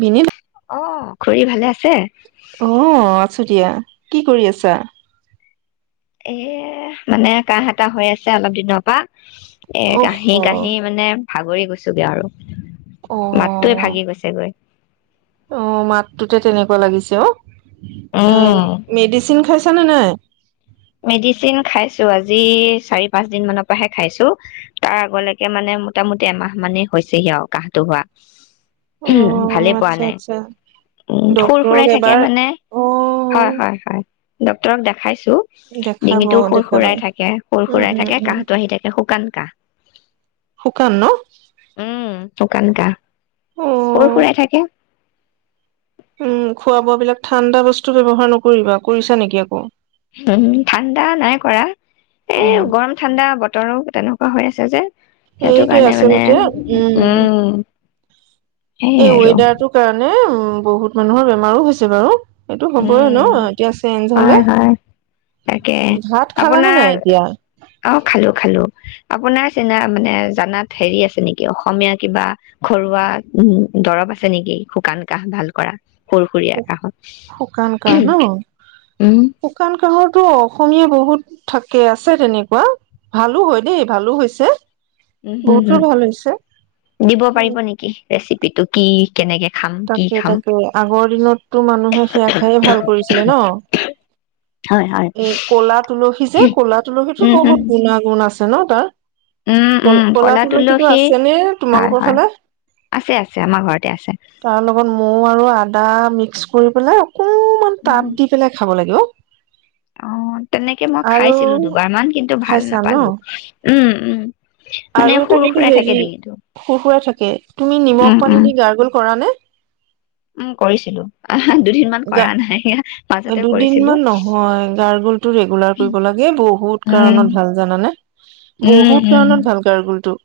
বিনে, অ খুৰী ভালে আছে। অ' আছো দিয়া। কি কৰি আছা। এ মানে কাঁহ এটা হৈ আছে অলপ দিনৰ পৰা। এ অহ কাঁহি কাঁহি অ মানে ভাগৰি গৈছোগে আৰু। অ মাতটোৱে ভাগি গৈছে গৈ। অ', মাতটোতে তেনেকুৱা লাগিছে অ'। এ উম, মেডিচিন খাইছোঁ। আছা না নাই। মেডিচিন খাইছো আজি চাৰি পাঁচ দিন মানৰ পৰাহে খাইছো তাৰ আগলৈকে মানে মোটামোটি এমাহ মানেই হৈছেহি আৰু কাঁহটো হোৱা। অ ভালে পোৱা আচ্ছা নাই আচ্ছা উম, সুৰ ডক্তৰক সুৰাই থাকে এবাৰ মানে অ হয়, হয়, হয়। ডক্তৰক দেখাইছো। দেখাব ডিঙিতটো সুৰ দেখাবা সুৰাই থাকে সুৰ উম সুৰাই উম থাকে উম কাঁহটো আহি থাকে শুকান কাঁহ। শুকান [inaudible] শুকান কাঁহ। অ সুৰ সুৰাই থাকে। উম খোৱা বোৱা বিলাক ঠাণ্ডা বস্তু ব্যৱহাৰ নকৰিবা কৰিছা নেকি আকৌ? উম, ঠাণ্ডা নাই কৰা, এই উম গৰম ঠাণ্ডা বতৰ। তেনেকুৱা হৈ আছে যে। সেইটো এইটো কাৰণে মানে আচলতে উম, সেইয়াই এই আৰু ৱেডাৰটোৰ কাৰণে উ বহুত মানুহৰ বেমাৰো হৈছে বাৰু। এইটো হ'বই উম ন? এতিয়া চেঞ্জ হয় হ'লে হয় তাকে ভাত খালানে আপোনাৰ নাই এতিয়া? অ খালো খালো আপোনাৰ চিনা মানে জানাত হেৰি আছে নেকি? অসমীয়া কিবা ঘৰুৱা উম, দৰব আছে নেকি? শুকান কাহ ভাল কৰা? সুৰ সুৰীয়া কাহত শুকান কাহ ন? উম শুকান কাহৰটো অসমীয়া বহুত থাকে আছে তেনেকুৱা ভালো হয়, দেই ভালো হৈছে। উম, হম, বহুতৰ হম ভাল হৈছে। দিব পাৰিব নেকি ৰেচিপিটো কি? কেনেকে খাম কি তাকে, খাম তাকে আগৰ দিনতটো মানুহে সেয়া খায়ে ভাল কৰিছিলে ন? হয় হয় এই কলা তুলসী যে, ক'লা তুলসীতো উম উম বহুত গুণাগুণ আছ ন তাৰ উম, উম ক'লা তুলসীটো তুলসী আছে নে হয়, তোমালোকৰ হয় ফালে? আছে, আছে আমাৰ ঘৰতে আছে। তাৰ লগত মৌ আৰু আদা মিক্স কৰি পেলাই অকণমান উম টাপ দি পেলাই খাব লাগে হেল্ল' অ তেনেকে মই খাইছিলো দুবাৰ মান কিন্তু ভাল খাইছা ন নাপালো উম উম মানে আৰু এটা সুৰ কিন্তু সুৰাই থাকে হেৰি ডিঙিটো খু খুৰা থাকে তুমি উম নিমখ উম পানী দি গাৰ্গোল কৰা নে উম কৰিছিলো আহ দুদিন মান কৰা নাই গ মাজতে দুদিন কৰিছিলো মান নহয় গাৰ্গোলটো ৰেগুলাৰ উম কৰিব লাগে বহুত কাৰণত ভাল জানানে উম বহুত উম কাৰণত বটোো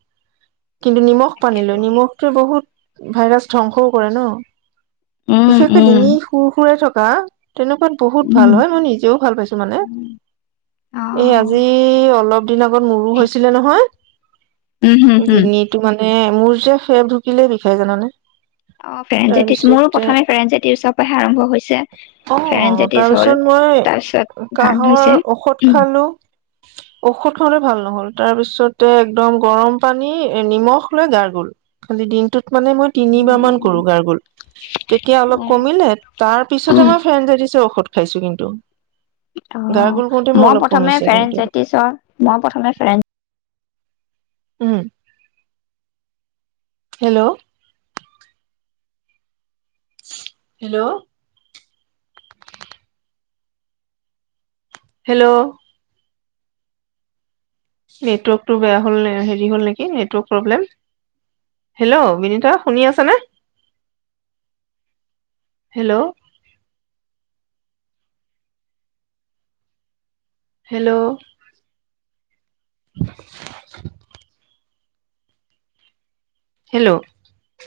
কিন্তু নিমখ তাকেতো পানীিলো নিমখটোৱে বহুত ভাইৰছ ধ্বংসও কৰে ন উম বিশেষকে উম ডিঙি সুৰ সুৰে থক ক তেনেকুৱাত বহুত উম ভাল হয় মই নিজেও ভাল পাইছো মানে অ এই আজি অলপ দিন আগত মোৰো হৈছিলে নহয় উম, হম, হম। এ মোৰ যে ফেৰঢুকিলে বিষাই জানে অ ফেৰেন জেটিছ মোৰো প্ৰথমে ফেৰেন জেটিছৰ পৰাহে আৰম্ভ হৈছে অ ফেৰেন জেটিছ হল তাৰপিছত মই তাৰ পিছত ভাল কাহৰ হৈছে ঔষধ উ খালো তাৰপিছত একদম গৰম পানী এ নিমখ লৈ গাৰ গল খালী দিনটোত মই তিিবো গাৰগলতিয়া অলপ উম কমে তাৰ পিছ উম মই ফে ঔষধ খাইছো কিন্তু অ গাৰ্গল কৰোতে মোৰ মই অলপ প্ৰথমে কমিছে কিন্তু ফাইটিছৰ মই প্ৰথমে ফ উম হেল্ল' হেল্ল' হেল্ল' নেটৱৰ্কটো বেয়া হ'ল হেৰি হ'ল নেকি নেটৱৰ্ক প্ৰব্লেম হেল্ল' বিনীতা শুনি আছেনে হেল্ল' হেল্ল' হেল্ল'